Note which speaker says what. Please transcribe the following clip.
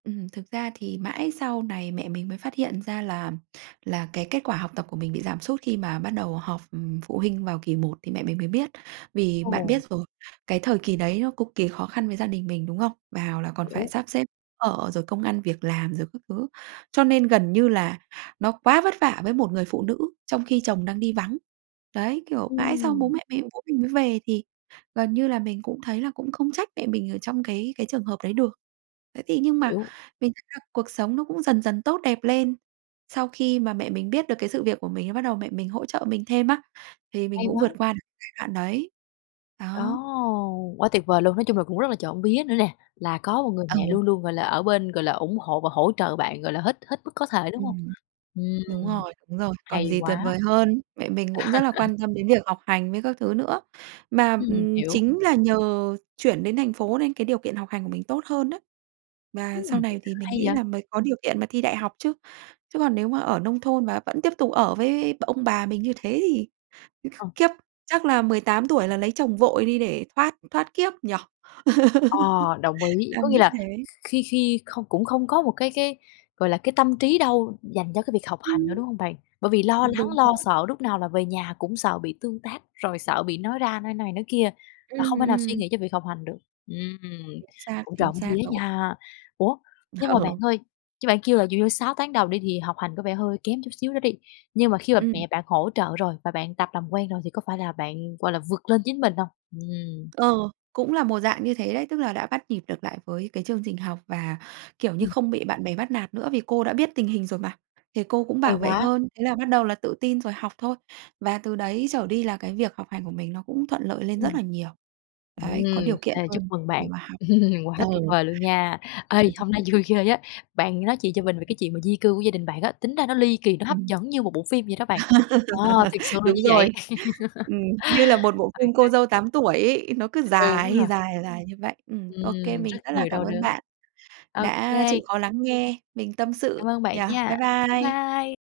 Speaker 1: Ừm, thực ra thì mãi sau này mẹ mình mới phát hiện ra là là cái kết quả học tập của mình bị giảm sút, khi mà bắt đầu họp, ừm, phụ huynh vào kỳ 1 thì mẹ mình mới biết. Vì bạn
Speaker 2: Ồ.
Speaker 1: biết rồi, cái thời kỳ đấy nó cực kỳ khó khăn với gia đình mình, đúng không? Vào là còn phải
Speaker 2: Hiểu.
Speaker 1: sắp xếp ở, rồi công ăn việc làm rồi các thứ, cho nên gần như là nó quá vất vả với một người phụ nữ trong khi chồng đang đi vắng. Đấy, kiểu, mãi sau bố
Speaker 2: Ừm.
Speaker 1: mẹ [unintelligible] bố mình mới về thì gần như là mình cũng thấy là cũng không trách mẹ mình ở trong cái cái trường hợp đấy được. Thế thì nhưng mà
Speaker 2: Hiểu.
Speaker 1: mình thấy là cuộc sống nó cũng dần dần tốt đẹp lên. Sau khi mà mẹ mình biết được cái sự việc của mình á bắt đầu mẹ mình hỗ trợ mình thêm á, thì mình
Speaker 2: Hay
Speaker 1: cũng
Speaker 2: quá!
Speaker 1: vượt qua được giai đoạn đấy.
Speaker 2: Ồ,
Speaker 1: Đó.
Speaker 2: quá tuyệt vời luôn! Nói chung là cũng rất là trộm vía nữa nè, là có một người mẹ
Speaker 1: Ừ.
Speaker 2: luôn luôn, gọi là, ở bên, gọi là, ủng hộ và hỗ trợ bạn, gọi là, hết hết mức có thể, đúng không?
Speaker 1: Ừm. Đúng
Speaker 2: Ừm.
Speaker 1: rồi, đúng rồi. Còn
Speaker 2: Hay
Speaker 1: gì tuyệt
Speaker 2: quá!
Speaker 1: vời hơn, mẹ mình cũng rất là quan tâm đến việc học hành với các thứ nữa. Mà,
Speaker 2: Ừm,
Speaker 1: ừm,
Speaker 2: hiểu.
Speaker 1: chính là nhờ chuyển đến thành phố nên cái điều kiện học hành của mình tốt hơn á, và
Speaker 2: Ừm,
Speaker 1: sau này thì mình
Speaker 2: hay
Speaker 1: nghĩ
Speaker 2: vậy!
Speaker 1: là mới có điều kiện mà thi đại học chứ. Chứ còn nếu mà ở nông thôn và vẫn tiếp tục ở với b ông bà mình như thế thì
Speaker 2: À.
Speaker 1: khiếp, chắc là 18 tuổi là lấy chồng vội đi để thoát thoát kiếp nhỉ?
Speaker 2: Ờ, đồng ý, có
Speaker 1: Đang
Speaker 2: nghĩa
Speaker 1: nghĩ
Speaker 2: là
Speaker 1: thế.
Speaker 2: kh khi khi không cũng không có một cái cái, gọi là, cái tâm trí đâu dành cho cái việc học hành nữa,
Speaker 1: Ừm.
Speaker 2: đúng hông bạn? Bởi vì lo lắng,
Speaker 1: Đúng
Speaker 2: lo
Speaker 1: rồi.
Speaker 2: sợ lúc nào là về nhà cũng sợ bị tương tác, rồi sợ bị nói ra, nói này nói kia và
Speaker 1: Ừm,
Speaker 2: không thể nào suy
Speaker 1: ừm.
Speaker 2: nghĩ cho việc học hành được. Ừm,
Speaker 1: Chính xác,
Speaker 2: cũng
Speaker 1: chính
Speaker 2: trộm vía
Speaker 1: xác rồi.
Speaker 2: nha. Ủa, nhưng mà bạn
Speaker 1: Ừ.
Speaker 2: ơi, chứ bạn kêu là dụ như 6 tháng đầu đi, thì học hành có vẻ hơi kém chút xíu nữa đi, nhưng mà khi mà
Speaker 1: Ừm.
Speaker 2: mẹ bạn hỗ trợ rồi và bạn tập làm quen rồi thì có phải là bạn, gọi là, vượt lên chính mình hông? Ừm.
Speaker 1: Ờ, cũng là một dạng như thế đấy, tức là đã bắt nhịp được lại với cái chương trình học và, kiểu như,
Speaker 2: Ừm.
Speaker 1: không bị bạn bè bắt nạt nữa vì cô đã biết tình hình rồi mà, thì cô cũng bảo
Speaker 2: Hay
Speaker 1: vệ
Speaker 2: quá!
Speaker 1: hơn. Thế là bắt đầu là tự tin rồi học thôi, và từ đấy trở đi là cái việc học hành của mình nó cũng thuận lợi lên rất
Speaker 2: Ừm.
Speaker 1: là nhiều.
Speaker 2: Ừm,
Speaker 1: Đấy, có điều kiện
Speaker 2: ê, chúc
Speaker 1: hơn
Speaker 2: mừng
Speaker 1: để
Speaker 2: bạn,
Speaker 1: mà học.
Speaker 2: quá
Speaker 1: Ừ.
Speaker 2: tuyệt vời luôn nha! Ê, hôm nay vui ghê á, bạn nói chuyện cho mình về cái chuyện mà di cư của gia đình bạn á, tính ra nó ly kỳ, nó hấp
Speaker 1: Ừm.
Speaker 2: dẫn như một bộ phim vậy đó bạn. Ờ, thiệt sự là
Speaker 1: Đúng
Speaker 2: như vậy.
Speaker 1: rồi. Ừm, như là một bộ
Speaker 2: Ô
Speaker 1: phim
Speaker 2: kê.
Speaker 1: Cô dâu 8 tuổi ấy, nó cứ
Speaker 2: Đúng
Speaker 1: dài,
Speaker 2: rồi.
Speaker 1: dài, dài như vậy. Ừm, ô kê,
Speaker 2: Ừm, rất
Speaker 1: mình rất là
Speaker 2: nhiều
Speaker 1: cảm
Speaker 2: đau
Speaker 1: ơn
Speaker 2: đớn.
Speaker 1: bạn
Speaker 2: Ô
Speaker 1: đã
Speaker 2: kê.
Speaker 1: chịu khó lắng nghe mình tâm
Speaker 2: Cảm
Speaker 1: sự,
Speaker 2: ơn bạn
Speaker 1: nhỉ.
Speaker 2: nha.
Speaker 1: Bye
Speaker 2: Bye
Speaker 1: bye!
Speaker 2: bye!